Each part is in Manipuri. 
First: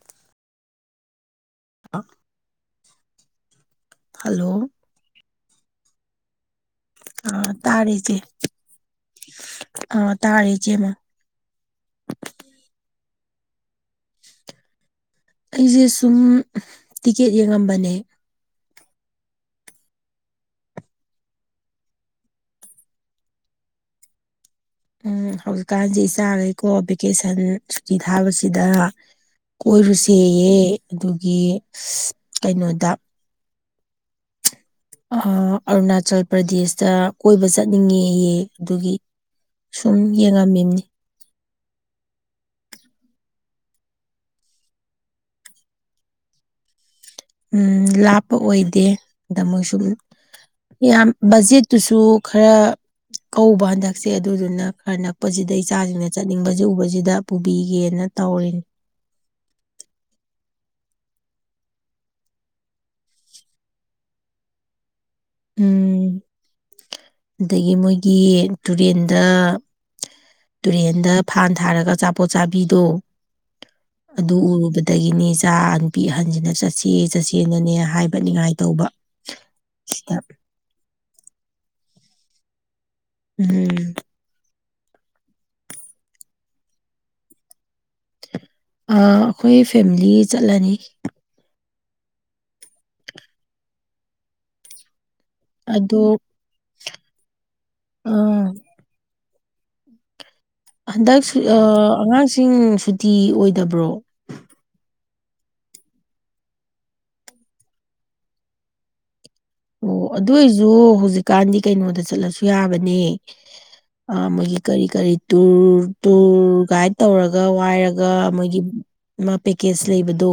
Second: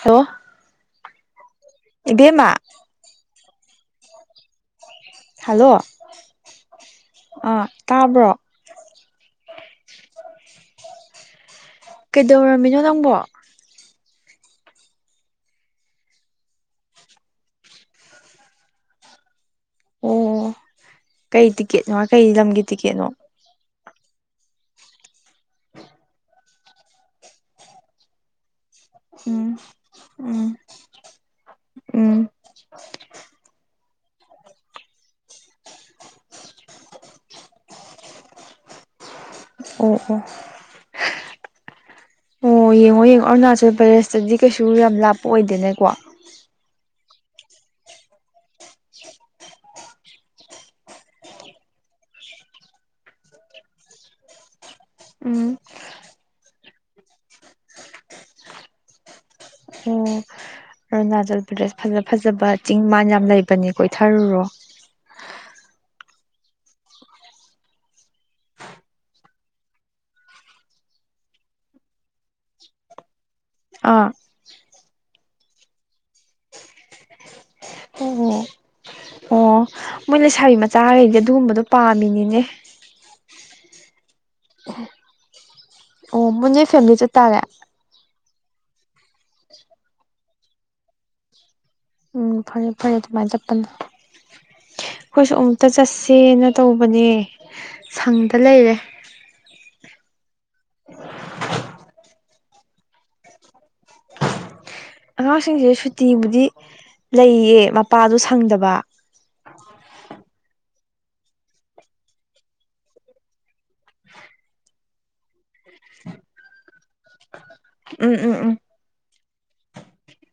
ꯍꯜꯂꯣ ꯑ ꯏꯕꯦꯝꯃ ꯍꯜꯂꯣ ꯍꯜꯂꯣ ꯑ ꯑꯥ ꯇꯥꯔꯦ ꯏꯆꯦ ꯇꯥꯕ꯭ꯔꯣ ꯑ ꯇꯥꯔꯦ ꯏꯆꯦꯃ ꯀꯩꯗꯧꯔꯝꯃꯤꯅꯣ ꯅꯪꯕꯣ ꯑꯩꯖꯦ ꯁꯨꯝ ꯇꯤꯀꯦꯠ ꯌꯦꯡꯉꯝꯕꯅꯦ ꯑꯣ ꯀꯩ ꯇꯤꯛꯀꯦꯠꯅꯣ ꯀꯩ ꯂꯝꯒꯤ ꯇꯤꯛꯀꯦꯠꯅꯣ ꯎꯝ ꯍꯧꯖꯤꯛꯀꯥꯟꯁꯤ ꯏꯆꯥꯒꯩꯀꯣ ꯚꯦꯀꯦꯁꯟ ꯁꯨꯇꯤ ꯊꯥꯕꯁꯤꯗ ꯎꯝ ꯎꯝ ꯀꯣꯏꯔꯨꯁꯦꯌꯦ ꯑꯗꯨꯒꯤ ꯎꯝ ꯀꯩꯅꯣꯗ ꯑ ꯑꯔꯨꯅꯥꯆꯜ ꯄ꯭ꯔꯗꯦꯁꯇ ꯀꯣꯏꯕ ꯆꯠꯅꯤꯡꯉꯦꯌꯦ ꯑꯗꯨꯒꯤ ꯁꯨꯝ ꯑꯣ ꯑꯣ ꯌꯦꯡꯉꯝꯃꯤꯝꯅꯤ [inaudible] ꯑꯣ ꯌꯦꯡꯉꯣ ꯌꯦꯡꯉꯣ ꯑꯔꯨꯅꯥꯆꯜ ꯄ꯭ꯔꯗꯦꯁꯇꯗꯤ ꯀꯩꯁꯨ ꯌꯥꯝ ꯂꯥꯞꯄ ꯑꯣꯏꯗꯦꯅꯦꯀꯣ ꯎꯝ ꯂꯥꯞꯄ ꯑꯣꯏꯗꯦ ꯗ ꯃꯣꯏꯁꯨꯝ ꯌꯥꯝ ꯕꯖꯦꯠꯇꯨꯁꯨ ꯈꯔ ꯀꯧꯕ ꯍꯟꯗꯛꯁꯦ ꯑꯗꯨꯗꯨꯅ ꯈꯔ ꯅꯛꯄꯁꯤꯗ ꯎꯝ ꯏꯆꯥꯁꯤꯡꯅ ꯆꯠꯅꯤꯡꯕꯁꯤ ꯎꯕꯁꯤꯗ ꯄꯨꯕꯤꯒꯦꯅ ꯇꯧꯔꯤꯅꯤ ꯑꯣ ꯑꯔꯨꯅꯥꯆꯜ ꯄ꯭ꯔꯗꯦꯁ ꯐꯖ ꯐꯖꯕ ꯆꯤꯡ ꯃꯥꯟ ꯌꯥꯝ ꯂꯩꯕꯅꯦ ꯀꯣꯏꯊꯔꯨꯔꯣ ꯎꯝ ꯑꯗꯒꯤ ꯃꯣꯏꯒꯤ ꯇꯨꯔꯦꯟꯗ ꯇꯨꯔꯦꯟꯗ ꯐꯥꯟ ꯊꯥꯔꯒ ꯑꯆꯥꯄꯣꯠ ꯆꯥꯕꯤꯗꯣ ꯑꯥ ꯑꯗꯨ ꯎꯔꯨꯕꯗꯒꯤꯅꯤ ꯏꯆꯥ ꯅꯨꯄꯤ ꯑꯍꯟꯁꯤꯅ ꯆꯠꯁꯦ ꯆꯠꯁꯦꯅꯅꯦ ꯍꯥꯏꯕ ꯑꯣ ꯅꯤꯉꯥꯏ ꯇꯧꯕ ꯑꯣ ꯁꯤꯗ ꯃꯣꯏ ꯂꯩꯁꯥꯕꯤ ꯃꯆꯥꯈꯩꯖꯦ ꯑꯗꯨꯒꯨꯝꯕꯗꯣ ꯄꯥꯝꯃꯤꯅꯤꯅꯦ ꯎꯝ ꯑꯣ ꯃꯣ ꯅꯣꯏ ꯐꯦꯝꯂꯤ ꯆꯠꯇꯥꯥꯔꯦ ꯑꯥ ꯑꯩꯈꯣꯏ ꯐꯦꯝꯂꯤ ꯆꯠꯂꯅꯤ ꯎꯝ ꯐꯔꯦ ꯐꯔꯦ ꯑꯗꯨꯃꯥꯏꯅ ꯆꯠꯄꯅ ꯑꯈꯣꯏꯁꯨ ꯑꯃꯨꯛꯇ ꯑꯗꯣ ꯆꯠꯁꯦꯅ ꯇꯧꯕꯅꯦ ꯁꯪꯗ ꯂꯩꯔꯦ ꯍꯟꯗꯛ ꯁꯨ ꯑꯥ ꯑꯉꯥꯡꯁꯤꯡ ꯁꯨꯇꯤ ꯑꯣꯏꯗꯕ꯭ꯔꯣ ꯑꯉꯥꯡꯁꯤꯡꯁꯦ ꯁꯨꯇꯤꯕꯨꯗꯤ ꯂꯩꯌꯦ ꯃꯄꯥꯗꯣ ꯁꯪꯗꯕ ꯑꯣ ꯑꯗꯨꯏꯖꯨ ꯍꯧꯖꯤꯛꯀꯥꯟꯗꯤ ꯀꯩꯅꯣꯗ ꯆꯠꯂꯁꯨ ꯌꯥꯕꯅꯦ ꯑ ꯃꯣꯏꯒꯤ ꯀꯔꯤ ꯀꯔꯤ ꯇꯨꯔ ꯇꯨꯔ ꯀꯥꯏ ꯇꯧꯔ ꯋꯥꯏꯔꯒ ꯎꯝ ꯎꯝ ꯎꯝ ꯃꯣꯏꯒꯤ ꯃꯥ ꯄꯦꯀꯦꯁ ꯂꯩꯕꯗꯣ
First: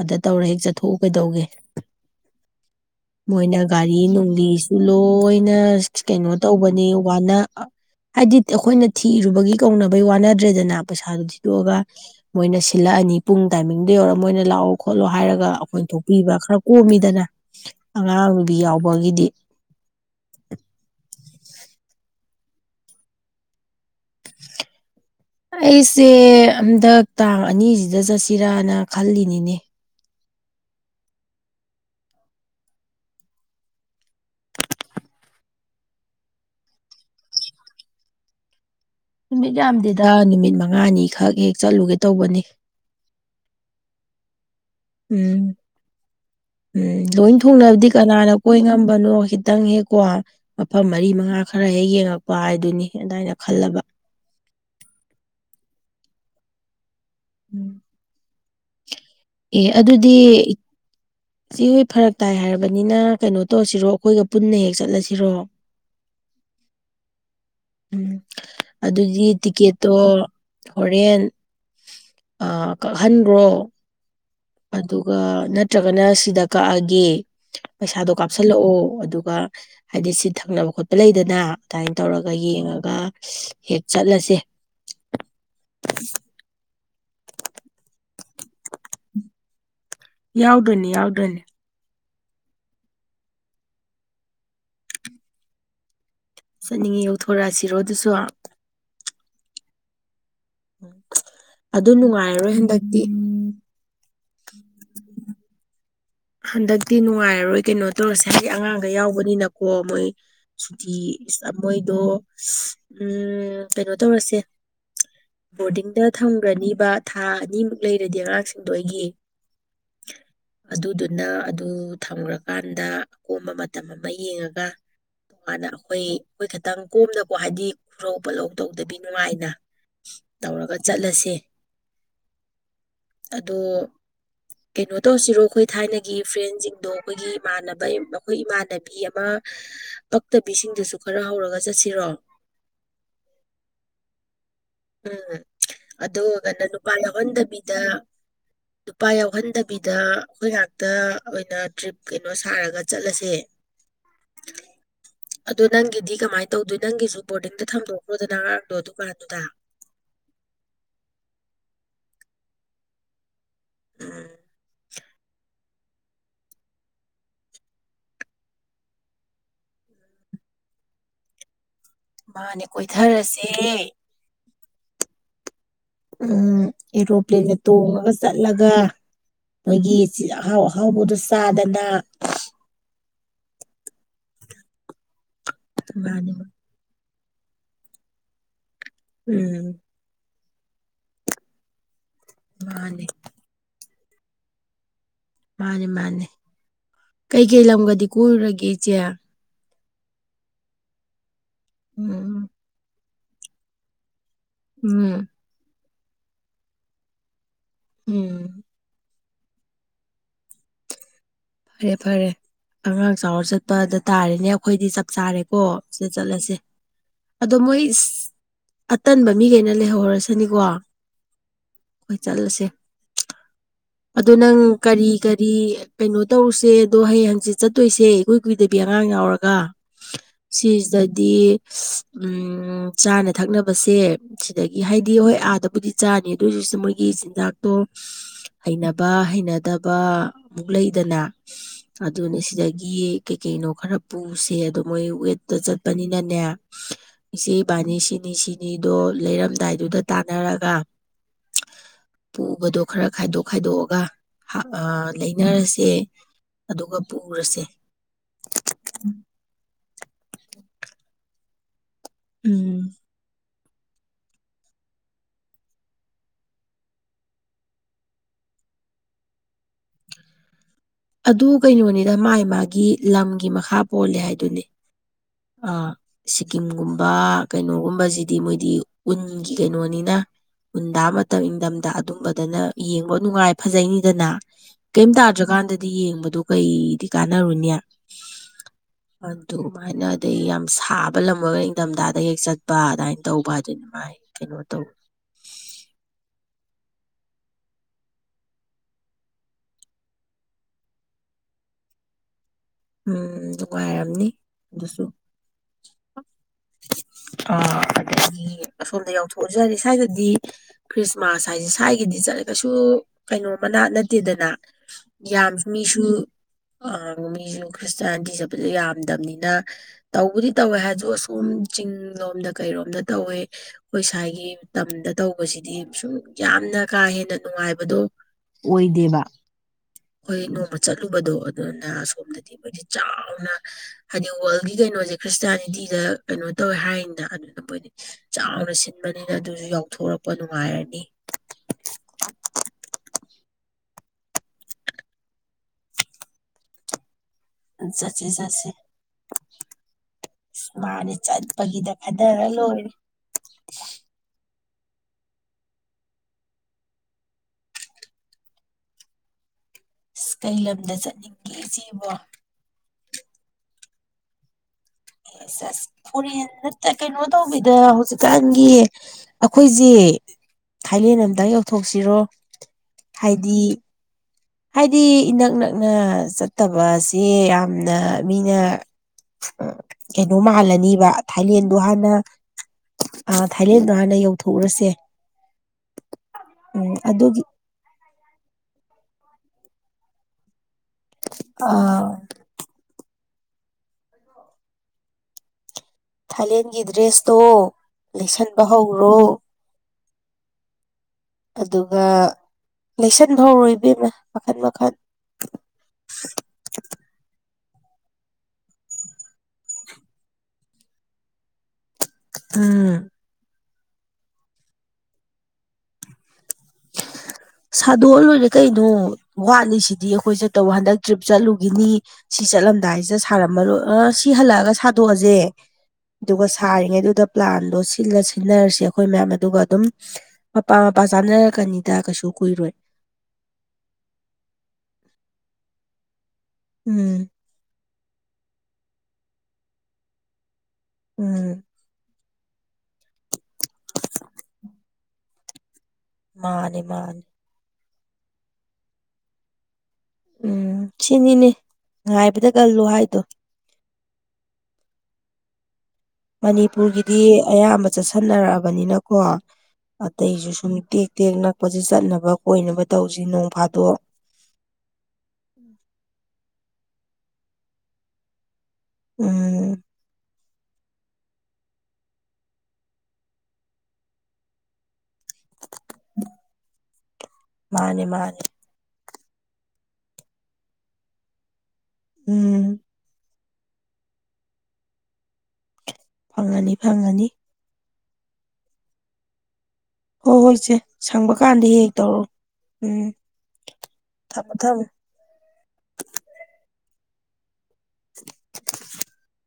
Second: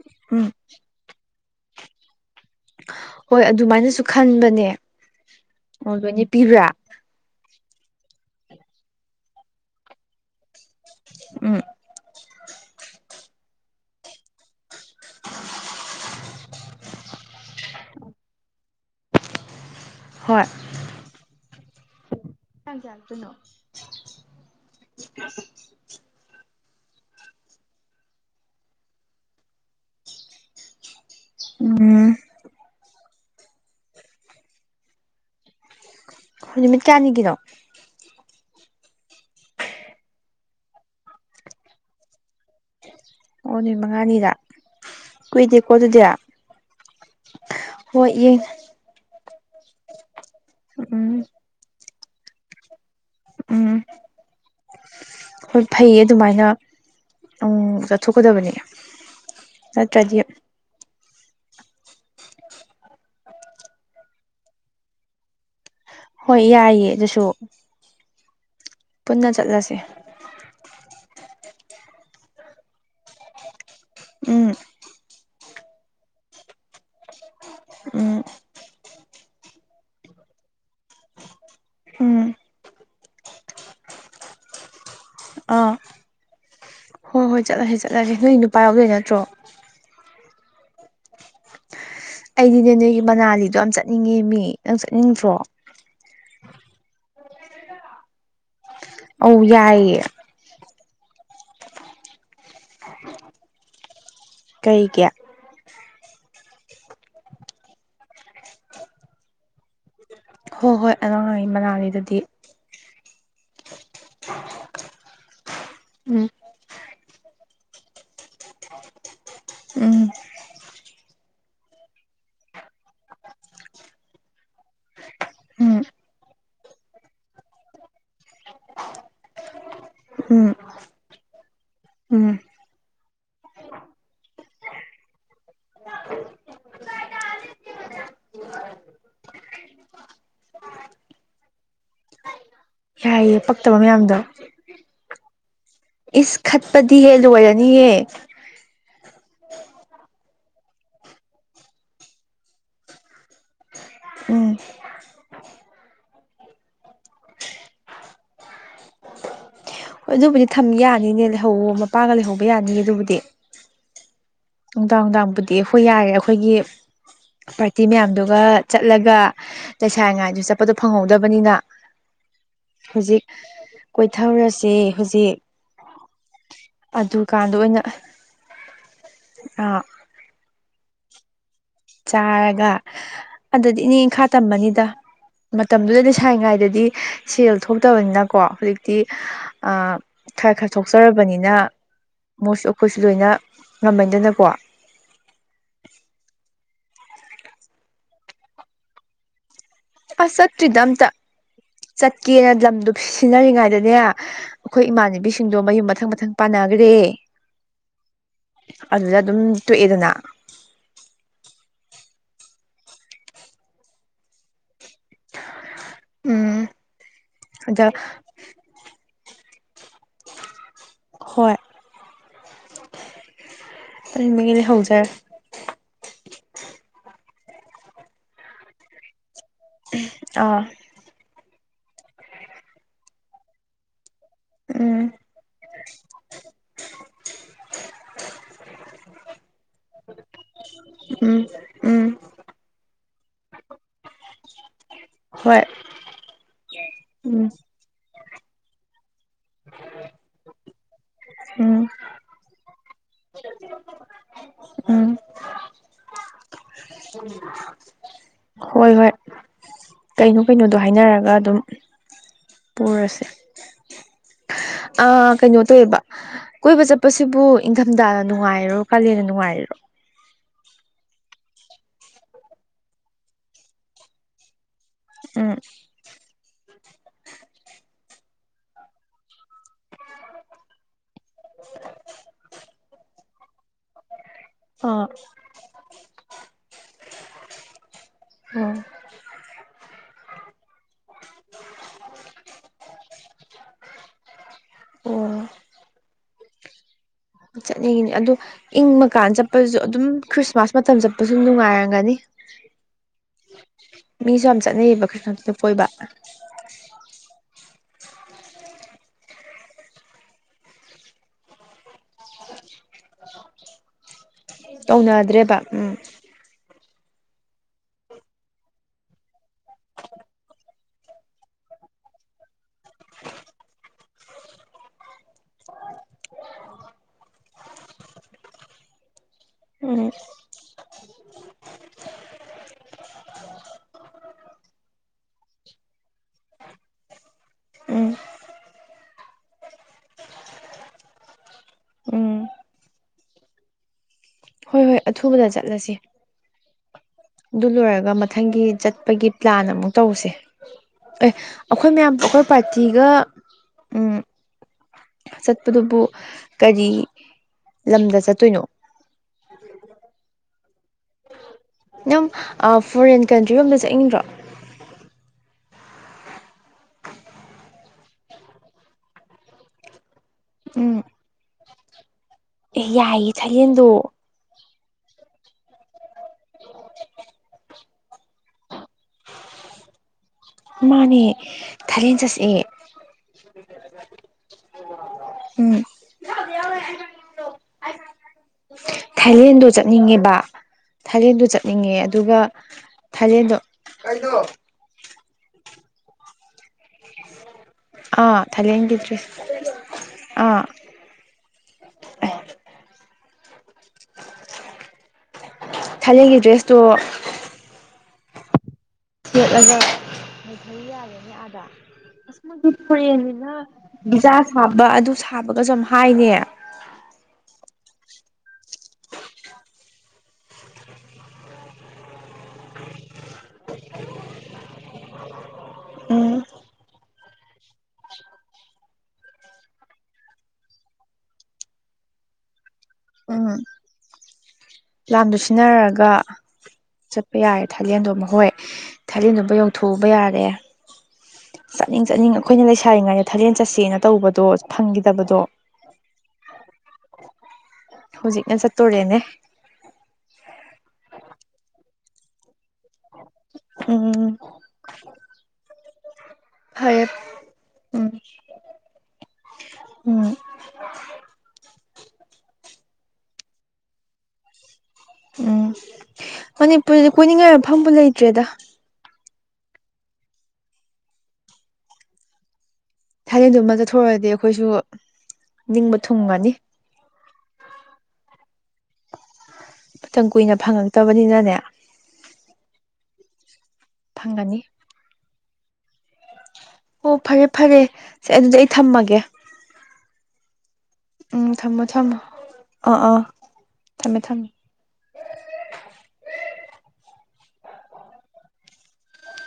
ꯑꯗ ꯇꯧꯔ ꯎꯝ ꯍꯦꯛ ꯆꯠꯊꯣꯛꯎ ꯀꯩꯗꯧꯒꯦ ꯍꯣꯏ ꯃꯣꯏꯅ ꯒꯥꯔꯤ ꯑꯗꯨꯃꯥꯏꯅꯁꯨ ꯅꯨꯡꯂꯤꯁꯨ ꯈꯟꯕꯅꯦ ꯂꯣꯏꯅ ꯑꯣ ꯂꯣꯏꯅ ꯀꯩꯅꯣ ꯄꯤꯕ꯭ꯔꯥ ꯇꯧꯕꯅꯤ ꯋꯥꯅ ꯍꯥꯏꯗꯤ ꯑꯩꯈꯣꯏꯅ ꯊꯤꯔꯨꯕꯒꯤ ꯀꯧꯅꯕꯩ ꯋꯥꯅꯗ꯭ꯔꯦꯗꯅ ꯄꯩꯁꯥꯗꯨ ꯎꯝ ꯊꯤꯗꯣꯛꯑꯒ ꯃꯣꯏꯅ ꯁꯤꯜꯂꯛꯑꯅꯤ ꯄꯨꯡ ꯇꯥꯏꯃꯤꯡꯗ ꯌꯧꯔꯒ ꯃꯣꯏꯅ ꯂꯥꯛꯑꯣ ꯈꯣꯠꯂꯣ ꯍꯥꯏꯔꯒ ꯑꯩꯈꯣꯏꯅ ꯊꯣꯛꯄꯤꯕ ꯈꯔ ꯀꯣꯝꯃꯤꯗꯅ [inaudible] ꯑꯉꯥꯡ ꯅꯨꯕꯤ ꯌꯥꯎꯕꯒꯤꯗꯤ ꯍꯣꯏ [unintelligible] ꯑꯩꯁꯦ ꯍꯟꯗꯛ ꯇꯥꯡ ꯑꯅꯤꯁꯤꯗ ꯆꯠꯁꯤꯔꯅ ꯈꯜꯂꯤꯅꯤꯅꯦ ꯎꯝ ꯍꯣꯏ ꯅꯨꯃꯤꯠ ꯀꯌꯥꯅꯤꯒꯤꯅꯣ ꯅꯨꯃꯤꯠ ꯌꯥꯝꯗꯦꯗ ꯅꯨꯃꯤꯠ ꯃꯉꯥꯅꯤꯈꯛ ꯍꯦꯛ ꯆꯠꯂꯨꯒꯦ ꯇꯧꯕꯅꯤ ꯑꯣ ꯅꯨꯃꯤꯠ ꯃꯉꯥꯅꯤꯔꯥ ꯎꯝ ꯎꯝ ꯂꯣꯏ ꯊꯨꯡꯅꯕꯗꯤ ꯍꯣꯏ ꯀꯅꯥꯅ ꯌꯦꯡ ꯀꯣꯏ ꯉꯝꯕꯅꯣ ꯈꯤꯇꯪ ꯍꯦꯛ ꯀꯣ ꯃꯐꯝ ꯃꯔꯤ ꯎꯝ ꯃꯉꯥ ꯈꯔ ꯍꯦꯛ ꯌꯦꯡꯉꯛꯄ ꯍꯥꯏꯗꯨꯅꯤ ꯑꯗ ꯑꯩꯅ ꯈꯜꯂꯕ ꯎꯝ ꯍꯣꯏ ꯐꯩꯌꯦ ꯑꯗꯨꯃꯥꯏꯅ ꯑꯃꯨꯛ ꯃꯨꯛ ꯆꯠꯊꯣꯛꯀꯗꯕꯅꯤ ꯑꯦ ꯑꯗꯨꯗꯤ ꯆꯦ ꯐꯔꯛ ꯇꯥꯏ ꯍꯥꯏꯔꯕꯅꯤꯅ ꯀꯩꯅꯣ ꯇꯧꯔꯁꯤꯔꯣ ꯑꯩꯈꯣꯏꯒ ꯄꯨꯟꯅ ꯍꯦꯛ ꯆꯠꯂꯁꯤꯔꯣ ꯍꯣꯏ ꯌꯥꯏꯌꯦ ꯑꯗꯨꯁꯨ ꯎꯝ ꯑꯗꯨꯗꯤ ꯄꯨꯟꯅ ꯆꯠꯂꯁꯦ ꯇꯤꯀꯦꯠꯇꯣ ꯍꯣꯔꯦꯟ ꯀꯛꯍꯟꯒ꯭ꯔꯣ ꯎꯝ ꯑꯗꯨꯒ ꯅꯠꯇ꯭ꯔꯒꯅ ꯁꯤꯗ ꯀꯛꯑꯒꯦ ꯄꯩꯁꯥꯗꯣ ꯎꯝ ꯀꯥꯞꯁꯤꯜꯂꯛꯑꯣ ꯑꯗꯨꯒ ꯍꯥꯏꯗꯤ ꯁꯤ ꯊꯪꯅꯕ ꯈꯣꯠꯄ ꯂꯩꯗꯅ ꯑꯗꯨꯃꯥꯏꯅ ꯇꯧꯔꯒ ꯎꯝ ꯌꯦꯡ ꯌꯦꯡꯉꯒ ꯍꯦꯛ ꯆꯠꯂꯁꯦ ꯑꯥ ꯍꯣꯏ ꯍꯣꯏ ꯆꯠꯂꯁꯤ ꯆꯠꯂꯁꯤ ꯅꯣꯏ ꯅꯨꯄꯥ ꯌꯥꯎꯗꯣꯏ ꯅꯠꯇ꯭ꯔꯣ ꯌꯥꯎꯗꯣꯏꯅꯤ ꯌꯥꯎꯗꯣꯏꯅꯤ ꯑꯩꯗꯤꯅꯦ ꯅꯣꯏꯒꯤ ꯃꯅꯥꯂꯤꯗꯣ ꯌꯥꯝ ꯆꯠꯅꯤꯡꯉꯦꯃꯤ ꯅꯪ ꯆꯠꯅꯤꯡꯗ꯭ꯔꯣ ꯆꯠꯅꯤꯡꯉꯤ ꯌꯧꯊꯣꯔꯛꯑꯁꯤꯔꯣ ꯑꯗꯨꯁꯨ ꯑꯧ ꯌꯥꯏꯌꯦ ꯑꯗꯨ ꯅꯨꯡꯉꯥꯏꯔꯣꯏ ꯍꯟꯗꯛꯇꯤ ꯀꯩꯒꯤ ꯍꯟꯗꯛꯇꯤ ꯅꯨꯡꯉꯥꯏꯔꯔꯣꯏ ꯀꯩꯅꯣ ꯇꯧꯔꯁꯦ ꯍꯥꯏꯗꯤ ꯑꯉꯥꯡꯒꯩ ꯌꯥꯎꯕꯅꯤꯅꯀꯣ ꯃꯣꯏ ꯍꯣꯏ ꯍꯣꯏ ꯁꯨꯇꯤ ꯑꯉꯥꯡꯉꯩ ꯑꯥ ꯃꯣꯏꯗꯣ ꯃꯅꯥꯂꯤꯗꯗꯤ ꯎꯝ ꯀꯩꯅꯣ ꯇꯧꯔꯁꯦ ꯕꯣꯔꯗꯤꯡꯗ ꯎꯝ ꯊꯝꯒ꯭ꯔꯅꯤꯕ ꯊꯥ ꯑꯅꯤꯃꯨꯛ ꯂꯩꯔꯗꯤ ꯑꯉꯥꯡꯁꯤꯡꯗꯣ ꯑꯩꯒꯤ ꯎꯝ ꯅ ꯑꯗꯨ ꯊꯝꯒ꯭ꯔꯀꯥꯟꯗ ꯑꯀꯣꯝꯕ ꯃꯇꯝ ꯑꯃ ꯌꯦꯡꯉꯒ ꯑꯗꯨꯀꯥꯟꯅ ꯎꯝ ꯑꯩꯈꯣꯏ ꯑꯩꯈꯣꯏ ꯈꯤꯇꯪ ꯀꯣꯝꯅꯀꯣ ꯍꯥꯏꯗꯤ ꯈꯨꯔꯧ ꯄꯣꯠꯂꯧ ꯇꯧꯗꯕꯤ ꯅꯨꯡꯉꯥꯏꯅ ꯎꯝ ꯇꯧꯔꯒ ꯆꯠꯂꯁꯦ ꯎꯝ ꯑꯗꯣ ꯀꯩꯅꯣ ꯇꯧꯁꯤꯔꯣ ꯑꯩꯈꯣꯏ ꯊꯥꯏꯅꯒꯤ ꯐ꯭ꯔꯦꯟꯁꯤꯡꯗꯣ ꯑꯩꯈꯣꯏꯒꯤ ꯏꯃꯥꯟꯅꯕ ꯑꯩꯈꯣꯏ ꯏꯃꯥꯟꯅꯕꯤ ꯑꯃ ꯄꯛꯇꯕꯤꯁꯤꯡ ꯁꯤꯡꯗꯨꯁꯨ ꯈꯔ ꯍꯧꯔꯒ ꯆꯠꯁꯤꯔꯣ ꯌꯥꯏꯑꯦ ꯄꯛꯇꯕ ꯃꯌꯥꯝꯗꯣ ꯎꯝ ꯑꯗꯨ ꯏꯁ ꯑꯣꯏꯒꯅ ꯅꯨꯄꯥ ꯈꯠꯄꯗꯤꯍꯦ ꯌꯥꯎꯍꯟꯗꯕꯤꯗ ꯂꯣꯏꯔꯅꯤꯍꯦ ꯅꯨꯨꯄꯥ ꯌꯥꯎ ꯌꯥꯎꯍꯟꯗꯕꯤꯗ ꯑꯩꯈꯣꯏ ꯉꯥꯛꯇ ꯑꯣꯏꯅ ꯇ꯭ꯔꯤꯞ ꯀꯩꯅꯣ ꯁꯥꯔꯒ ꯆꯠꯂꯁꯦ ꯎꯝ ꯑꯗꯣ ꯅꯪꯒꯤꯗꯤ ꯀꯃꯥꯏꯅ ꯇꯧꯗꯣꯏꯅꯣ ꯅꯪꯒꯤꯁꯨ ꯕꯣꯔꯗꯤꯡꯗ ꯊꯝꯗꯣꯛꯈ꯭ꯔꯣꯗꯅ ꯑꯉꯥꯡꯗꯣ ꯑꯗꯨꯀꯟꯗꯨꯗ ꯍꯣꯏ ꯑꯗꯨꯕꯨꯗꯤ ꯊꯝ ꯌꯥꯅꯤꯅꯦ ꯂꯩꯍꯧ ꯃꯄꯥꯒ ꯂꯩꯍꯧꯕ ꯌꯥꯅꯤꯌꯦ ꯑꯗꯨꯕꯨꯗꯤ [unintelligible] ꯗꯥꯡ ꯗꯥꯡꯕꯨꯗꯤ ꯍꯣꯏ ꯌꯥꯔꯦ ꯑꯩꯈꯣꯏꯒꯤ ꯄꯥꯔꯇꯤ ꯃꯌꯥꯝꯗꯨꯒ ꯆꯠꯂꯒ ꯂꯩꯁꯥꯔꯤꯉꯥꯏꯗꯤ ꯆꯠꯄꯗꯣ ꯐꯪꯍꯧꯗꯕꯅꯤꯅ ꯃꯥꯅꯦ ꯍꯧꯖꯤꯛ ꯀꯣꯏꯊꯔꯁꯦ ꯀꯣꯏꯊꯧꯔꯁꯦ ꯍꯨꯖꯤꯛ ꯎꯝ ꯑꯦꯔꯣꯄ꯭ꯂꯦꯟꯒ ꯑꯣꯏꯅ ꯇꯣꯡꯉꯒ ꯆꯠꯂꯒ ꯑꯥ ꯃꯣꯏꯒꯤ ꯖꯤ ꯂ ꯑꯍꯥꯎꯕꯗꯨ ꯆꯥꯗꯅ ꯆꯥꯔꯒ ꯑꯗꯨꯗꯤ ꯏꯅꯤꯡ ꯏꯈꯥ ꯇꯝꯃꯅꯤꯗ ꯃꯇꯝꯗꯨꯗꯗꯤ ꯃꯥꯅꯤ ꯂꯩꯁꯥꯔꯤꯉꯩꯗꯗꯤ ꯁꯦꯜ ꯊꯣꯛꯇꯕꯅꯤꯅꯀꯣ ꯍꯨꯖꯤꯛꯇꯤ ꯎꯝ ꯑ ꯈꯔ ꯈꯔ ꯊꯣꯛꯆꯔꯕꯅꯤꯅ ꯃꯣꯏꯁꯨ ꯑꯩꯈꯣꯏꯁꯨ ꯃꯥꯅꯦ ꯂꯣꯏꯅ ꯉꯝꯃꯦꯗꯅꯀꯣ ꯃꯥꯅꯦ ꯃꯥꯅꯦ ꯀꯩꯀꯩ ꯂꯝꯒꯗꯤ ꯀꯣꯏꯔꯨꯔꯒꯦ ꯏꯆꯦ ꯑꯁ ꯆꯠꯇ꯭ꯔꯤꯗ ꯑꯝꯇ ꯎꯝ ꯆꯠꯀꯦꯅ ꯂꯝꯗꯣ ꯁꯤꯟꯅꯔꯤꯉꯥꯏꯗꯅꯦ ꯑꯩꯈꯣꯏ ꯎꯝ ꯏꯃꯥꯟꯅꯕꯤꯁꯤꯡꯗꯣ ꯃꯌꯨꯝ ꯃꯊꯪ ꯃꯊꯪ ꯄꯥꯟꯅꯒ꯭ꯔꯦ ꯎꯝ ꯑꯗꯨꯗ ꯑꯗꯨꯝ ꯇꯣꯛꯑꯦꯗꯅ ꯐꯔꯦ ꯐꯔꯦ ꯑꯉꯥꯡ ꯆꯥꯎꯔ ꯆꯠꯄꯗ ꯇꯥꯔꯦꯅꯦ ꯑꯈꯣꯏꯗꯤ ꯆꯞ ꯆꯥꯔꯦꯀꯣ ꯁꯤꯗ ꯆꯠꯂꯁꯦ ꯎꯝ ꯑꯗꯣ ꯑꯗ ꯃꯣꯏꯁ ꯑꯇꯟꯕ ꯃꯤꯈꯩꯅ ꯂꯩꯍꯧꯔꯁꯤꯅꯤꯀꯣ ꯍꯣꯏ ꯑꯩꯈꯣꯏ ꯆꯠꯂꯁꯦ ꯑꯗꯨ ꯑꯗꯨꯃꯒꯤ ꯅꯪ ꯀꯔꯤ ꯂꯩꯍꯧꯖꯔꯦ ꯀꯔꯤ ꯀꯩꯅꯣ ꯇꯧꯁꯦ ꯑꯗꯣ ꯍꯌꯦꯡ ꯍꯪꯆꯤꯠ ꯆꯠꯇꯣꯏꯁꯦ ꯏꯀꯨꯏ ꯀꯨꯏꯗꯕꯤ ꯑꯉꯥꯡ ꯌꯥꯎꯔ ꯒ ꯑꯥ ꯁꯤꯁꯗꯗꯤ ꯎꯝ ꯆꯥꯅ ꯊꯛꯅꯕꯁꯦ ꯁꯤꯗꯒꯤ ꯎꯝ ꯍꯥꯏꯗꯤ ꯍꯣꯏ ꯑꯥꯗꯕꯨꯗꯤ ꯆꯥꯅꯤ ꯑꯗꯨꯑꯣꯏꯔꯁꯨ ꯃꯣꯏꯒꯤ ꯆꯤꯟꯖꯥꯛ ꯇꯣ ꯍꯩꯅꯕ ꯍꯩꯅꯗꯕ ꯑꯃꯨꯛ ꯂꯩ ꯗꯅ ꯎꯝ ꯎꯝ ꯑꯗꯨꯅꯦ ꯁꯤꯗꯒꯤ ꯀꯩꯀꯩꯅꯣ ꯈꯔ ꯄꯨꯁꯦ ꯑꯗꯣ ꯃꯣꯏ ꯋꯦꯠꯇ ꯍꯣꯏ ꯆꯠꯄꯅꯤꯅꯅꯦ ꯎꯝ ꯏꯆꯦ ꯏꯕꯅꯤ ꯁꯤ ꯅꯤ ꯁꯤꯅꯤꯗꯣ ꯂꯩꯔꯝꯗꯥꯏꯗꯨꯗ ꯇꯥꯟꯅꯔꯒ ꯎꯝ ꯄꯨꯕꯗꯣ ꯈꯔ ꯈꯥꯏꯗꯣꯛ ꯈꯥꯏꯗꯣꯛꯑꯒ ꯍꯥꯞ ꯑ ꯎꯝ ꯂꯩꯅꯔꯁꯤ ꯑꯦ ꯑꯗꯨꯒ ꯄꯨꯔꯁꯦ ꯍꯣꯏ ꯍꯣꯏ ꯀꯩꯅꯣ ꯀꯩꯅꯣꯗꯣ ꯍꯥꯏꯅꯔꯒ ꯑꯗꯨꯝ ꯎꯝ ꯄꯨꯔꯁꯦ ꯑ ꯀꯩꯅꯣ ꯇꯧꯋꯦꯕ ꯀꯣꯏꯕ ꯆꯠꯄꯁꯤꯕꯨ ꯏꯪꯊꯝꯊꯥꯅ ꯅꯨꯡꯉꯥꯏꯔꯣ ꯀꯥꯂꯦꯟꯅ ꯅꯨꯡꯉꯥꯏꯔꯤꯔꯣ ꯑꯗꯨ ꯀꯩꯅꯣꯅꯤꯗ ꯃꯥꯒꯤ ꯃꯥꯒꯤ ꯂꯝꯒꯤ ꯃꯈꯥ ꯄꯣꯜꯂꯦ ꯍꯥꯏꯗꯨꯅꯦ ꯎꯝ ꯑ ꯁꯤꯀꯤꯝꯒꯨꯝꯕ ꯀꯩꯅꯣꯒꯨꯝꯕꯁꯤ ꯗꯤ ꯃꯣꯏꯗꯤ ꯎꯟꯒꯤ ꯀꯩꯅꯣꯅꯤꯅ ꯎꯟ ꯇ ꯃꯇꯝ ꯏꯪꯗꯝꯗ ꯑꯗꯨꯝ ꯑꯗꯩꯅ ꯌꯦꯡꯈꯣꯠ ꯅꯨꯡꯉꯥꯏ ꯐꯖꯩꯅꯤꯗꯅ ꯑꯥ ꯀꯩꯝ ꯇꯥꯗ꯭ꯔꯀꯥꯟꯗ ꯑꯗꯩ ꯌꯦꯡꯕꯗꯣ ꯀꯩꯗꯤ ꯀꯥꯟꯅꯔꯨꯅꯦ ꯑꯣ ꯑꯗꯨꯃꯥꯏꯅ ꯑꯗꯩ ꯌꯥꯝ ꯁꯥꯕ ꯂꯝꯑꯣꯏꯔ ꯏꯪꯊꯝꯊꯥꯗ ꯍꯦꯛ ꯆꯠꯄ ꯑꯗꯥꯏ ꯇꯧꯕꯍꯥꯏꯗꯨꯅꯤ ꯃꯥꯏ ꯀꯩꯅꯣ ꯇꯧ [inaudible] ꯆꯠꯅꯤꯡꯉꯤꯅꯤ ꯑꯗꯨ ꯏꯪꯕꯀꯥꯟ ꯆꯠꯄꯗꯁꯨ ꯑꯗꯨꯝ ꯈ꯭ꯔꯤꯁꯃꯥꯁ ꯃꯇꯝ ꯆꯠꯄꯁꯨ ꯑꯗꯨꯝ ꯅꯨꯡꯉꯥꯏꯔꯝꯒꯅꯤ ꯎꯝ [inaudible] ꯅꯨꯡꯉꯥꯏꯔꯝꯅꯤ ꯃꯤꯁꯨ ꯌꯥꯝ ꯑꯗꯨꯁꯨ ꯆꯠꯅꯩꯌꯦꯕ [unintelligible] ꯀꯣꯏꯕ ꯑ ꯑꯗꯒꯤ ꯑꯁꯣꯝꯗ ꯌꯥꯎꯊꯣꯛꯑꯁꯨ ꯌꯥꯔꯦ ꯁꯥꯏꯗꯗꯤ ꯈ꯭ꯔꯤꯁꯃꯥꯁ ꯍꯥꯏꯁꯦ ꯁꯥꯏꯒꯤꯗꯤ ꯆꯠꯂꯦ ꯀꯩꯁꯨ ꯀꯩꯅꯣ ꯃꯅꯥꯠ ꯅꯠꯇꯦꯗꯅ ꯌꯥꯝ ꯇꯧꯅꯗ꯭ꯔꯦꯕ ꯎꯝ ꯃꯤꯁꯨ ꯑ ꯃꯤꯁꯨ ꯈ꯭ꯔꯤꯁꯇꯥꯟꯇꯤ ꯆꯠꯄꯁꯨ ꯌꯥꯝꯗꯝꯅꯤꯅ ꯇꯧꯕꯨꯗꯤ ꯇꯧꯋꯦ ꯍꯥꯏꯁꯨ ꯑꯁꯣꯝ ꯆꯤꯡ ꯂꯣꯝꯗ ꯀꯩ ꯔꯣꯝꯗ ꯇꯧꯋꯦ ꯑꯩꯈꯣꯏ ꯁꯥꯏꯒꯤ ꯇꯝꯗ ꯇꯧꯕꯁꯤꯗꯤ ꯁꯨꯝ ꯌꯥꯝꯅ ꯀꯥ ꯍꯦꯟꯅ ꯅꯨꯡꯉꯥꯏ ꯕꯗꯣ ꯑꯣꯏꯗꯦꯕ ꯎꯝ ꯈꯣꯏ ꯅꯣꯡꯃ ꯆꯠꯂꯨꯕꯗꯣ ꯑꯗꯨꯗꯅ ꯑꯁꯣꯝꯗ ꯗꯤ ꯆꯥꯎꯅ ꯍꯥꯏꯗꯤ ꯋꯥꯔꯜꯒꯤ ꯀꯩꯅꯣꯁꯦ ꯈ꯭ꯔꯤꯁꯇꯥꯟꯅꯤꯇꯤꯗ ꯀꯩꯅꯣ ꯇꯧꯋꯦ ꯍꯥꯏꯔꯤꯅꯤꯅ ꯑꯗꯨꯅ ꯃꯣꯏꯗꯤ ꯎꯝ ꯆꯥꯎꯅ ꯁꯤꯟꯕꯅꯤꯅ ꯑꯗꯨꯁꯨ ꯌꯥꯎꯊꯣꯔꯛꯄ ꯅꯨꯡꯉꯥꯏꯔꯅꯤ ꯎꯪ ꯍꯣꯏ ꯑꯊꯨꯕꯗ ꯆꯠꯂꯁꯤ ꯑꯗꯨ ꯂꯣꯏꯔꯒ ꯆꯠꯁꯦ ꯃꯊꯪꯒꯤ ꯆꯠꯁꯦ ꯑꯁ, ꯆꯠꯄꯒꯤ ꯄ꯭ꯂꯥꯟ ꯑꯃꯨꯛ ꯇꯧꯁꯦ ꯃꯥꯅꯦ ꯑꯦ ꯑꯩꯈꯣꯏ ꯆꯠꯄꯒꯤꯗ ꯃꯌꯥꯝ ꯈꯟꯊꯔ ꯑꯩꯈꯣꯏ ꯂꯣꯏꯔꯦ ꯄꯇꯤꯒ ꯑꯝ ꯆꯠꯄꯗꯨꯕꯨ ꯀꯔꯤ ꯂꯝꯗ ꯆꯠꯇꯣꯏꯅꯣ [unintelligible] ꯑꯁ ꯀꯩ ꯂꯝꯗ ꯆꯠꯅꯤꯡ ꯅꯪ ꯐꯣꯔꯦꯟ ꯀꯟꯇ꯭ꯔꯤ ꯂꯣꯝꯗ ꯆꯠꯅꯤꯡꯗ꯭ꯔꯣ ꯑꯦ ꯑꯁ ꯐꯣꯔꯦꯟ ꯅ ꯀꯩꯅꯣ ꯇꯧꯕꯗ ꯍꯧꯖꯤꯛꯀꯥꯟꯒꯤ ꯑꯩꯈꯣꯏꯁꯦ ꯎꯝ ꯊꯥꯏꯂꯦꯟ ꯑꯝꯇ ꯌꯧꯊꯣꯛꯁꯤꯔꯣ ꯑꯦ ꯌꯥꯏꯌꯦ ꯍꯥꯏꯗꯤ ꯊꯥꯢꯂꯦꯟꯗꯣ ꯍꯥꯏꯗꯤ ꯏꯅꯛ ꯅꯛꯅ ꯆꯠꯇꯕꯁꯦ ꯌꯥꯝ ꯅ ꯃꯤꯅ ꯀꯩꯅꯣ ꯃꯥꯜꯂꯅꯤꯕ ꯃꯥꯅꯦ ꯊꯥꯏꯂꯦꯟꯗꯣ ꯍꯥꯟꯅ ꯊꯥꯏꯂꯦꯟ ꯆꯠꯁꯦ ꯊꯥꯏꯂꯦꯟꯗꯣ ꯍꯥꯟꯅ ꯌꯧꯊꯣꯛꯎꯔꯁꯦ ꯎꯝ ꯎꯝ ꯑꯗꯨꯒꯤ ꯊꯥꯏꯂꯦꯟꯗꯣ ꯆꯠꯅꯤꯡꯉꯦꯕ ꯊꯥꯏꯂꯦꯟꯗꯣ ꯆꯠꯅꯤꯡꯉꯦ ꯑꯗꯨꯒ ꯊꯥꯢꯂꯦꯟꯗꯣ ꯊꯥꯏꯂꯦꯟꯒꯤ ꯗ꯭ꯔꯦꯁꯇꯣ ꯑꯥ ꯂꯩꯁꯟꯕ ꯊꯥꯏꯂꯦꯟꯒꯤ ꯍꯧꯔꯣ ꯗ꯭ꯔꯦꯁ ꯑꯥ ꯑꯗꯨꯒ ꯂꯩꯁꯟꯕ ꯍꯧꯔꯣ ꯏꯕꯦꯝꯃ ꯃꯈꯟ ꯃꯈꯟ ꯊꯥꯢꯂꯦꯟꯒꯤ ꯗ꯭ꯔꯦꯁꯇꯣ ꯁꯦꯠꯂꯒ ꯅꯩꯊꯔꯨ ꯌꯥꯔꯦꯅꯦ ꯑꯥꯗ ꯑꯁ ꯃꯣꯢꯗꯣ ꯎꯝ ꯐꯣꯔꯦꯟꯅꯤꯅ ꯕꯤꯖꯥ ꯁꯥꯕ ꯑꯗꯨ ꯁꯥꯕꯒꯁꯨꯝ ꯍꯥꯏꯅꯦ ꯁꯥꯗꯣꯛꯑ ꯂꯣꯏꯔꯦ ꯀꯩꯅꯣ ꯋꯥꯠꯂꯤꯁꯤꯗꯤ ꯑꯩꯈꯣꯏ ꯆꯠꯇꯧꯕ ꯍꯟꯗꯛ ꯇ꯭ꯔꯤꯞ ꯆꯠꯂꯨꯈꯤꯅꯤ ꯁꯤ ꯆꯠ ꯂꯝꯗꯥꯏꯁꯤꯗ ꯁꯥꯔꯝꯃꯔꯣꯏ ꯑ ꯁꯤ ꯍꯜꯂꯛꯑꯒ ꯁꯥꯗꯣꯛꯑꯁꯦ ꯎꯝ ꯑꯗꯨꯒ ꯁꯥꯔꯤꯉꯩꯗꯨ ꯗ ꯄ꯭ꯂꯥꯟꯗꯣ ꯁꯤꯜꯂ ꯁꯤꯟꯅꯔꯁꯦ ꯑꯩꯈꯣꯏ ꯃꯌꯥꯝ ꯑꯗꯨꯒ ꯑꯗꯨꯝ ꯃꯄꯥ ꯃꯄꯥ ꯆꯥꯅꯔꯛ ꯀꯅꯤꯇꯥ ꯀꯩꯁꯨ ꯀꯨꯏꯔꯣꯏ ꯂꯥꯝꯗꯣ ꯁꯤꯟꯅꯔꯒ ꯎꯝ ꯆꯠꯄ ꯌꯥꯔꯦ ꯊꯥꯂꯦꯟꯗꯣ ꯃꯈꯣꯏ ꯊꯥꯂꯦꯟꯗꯨꯃ ꯌꯧꯊꯣꯛꯎꯕ ꯌꯥꯔꯦ ꯎꯝ ꯆꯠꯅꯤꯡ ꯆꯠꯅꯤꯡꯉ ꯑꯩꯈꯣꯏꯅ ꯂꯩꯁꯥꯔꯤꯉꯩꯗ ꯊꯥꯂꯦꯟ ꯆꯠꯁꯦꯅ ꯇꯧꯕꯗꯣ ꯐꯪꯈꯤꯗꯕꯗꯣ ꯃꯥꯅꯤ ꯃꯥꯅꯤ ꯍꯧꯖꯤꯛꯅ ꯆꯠꯇꯣꯔꯦꯅꯦ ꯎꯝ ꯁꯤꯅꯤꯅꯦ ꯉꯥꯏꯕꯗ ꯀꯜꯂꯨ ꯍꯥꯏꯗꯣ ꯎꯝ ꯐꯔꯦ ꯃꯅꯤꯄꯨꯔꯒꯤꯗꯤ ꯑꯌꯥꯝꯕ ꯎꯝ ꯆꯠꯁꯟꯅꯔꯛꯑꯕꯅꯤꯅꯀꯣ ꯎꯝ ꯑꯇꯩꯁꯨ ꯁꯨꯝ ꯇꯦꯛ ꯇꯦꯛ ꯅꯛꯄꯁꯤ ꯆꯠꯅꯕ ꯀꯣꯏꯅꯕ ꯇꯧꯁꯤ ꯅꯣꯡ ꯐꯥꯗꯣꯛ ꯎꯝ ꯃꯅꯤꯄꯨꯔꯗ ꯀꯣꯏꯅꯤꯡꯉꯥꯏ ꯃꯐꯝꯕꯨ ꯂꯩꯇ꯭ꯔꯦꯗ ꯎꯝ ꯊꯥꯏꯂꯦꯅꯗꯨꯃ ꯆꯠꯊꯣꯛꯑꯗꯤ ꯑꯩꯈꯣꯏꯁꯨ ꯅꯤꯡꯕ ꯊꯨꯡꯉꯅꯤ ꯃꯥꯅꯦ ꯃꯥꯅꯦ ꯃꯇꯝ ꯀꯨꯏꯅ ꯐꯪꯉꯛꯇꯕꯅꯤꯅꯅꯦ ꯎꯝ ꯐꯪꯒꯅꯤ ꯐꯪꯉꯅꯤ ꯑꯣ ꯐꯪꯉꯅꯤ ꯐꯔꯦ ꯐꯔꯦ ꯁꯦ ꯑꯗꯨꯗꯤ ꯑꯩ ꯊꯝꯃꯒꯦ ꯍꯣꯏ ꯍꯣꯏ ꯏꯆꯦ ꯁꯪꯕ ꯎꯝ ꯀꯥꯟꯗ ꯊꯝꯃꯣ ꯍꯦꯛ ꯊꯝꯃꯣ ꯇꯧꯔꯛꯎ ꯑꯥ ꯎꯝ ꯑꯥ ꯊꯝꯃꯦ ꯊꯝꯃꯦ ꯊꯝꯃꯨ ꯊꯝꯃꯨ [unintelligible] [inaudible]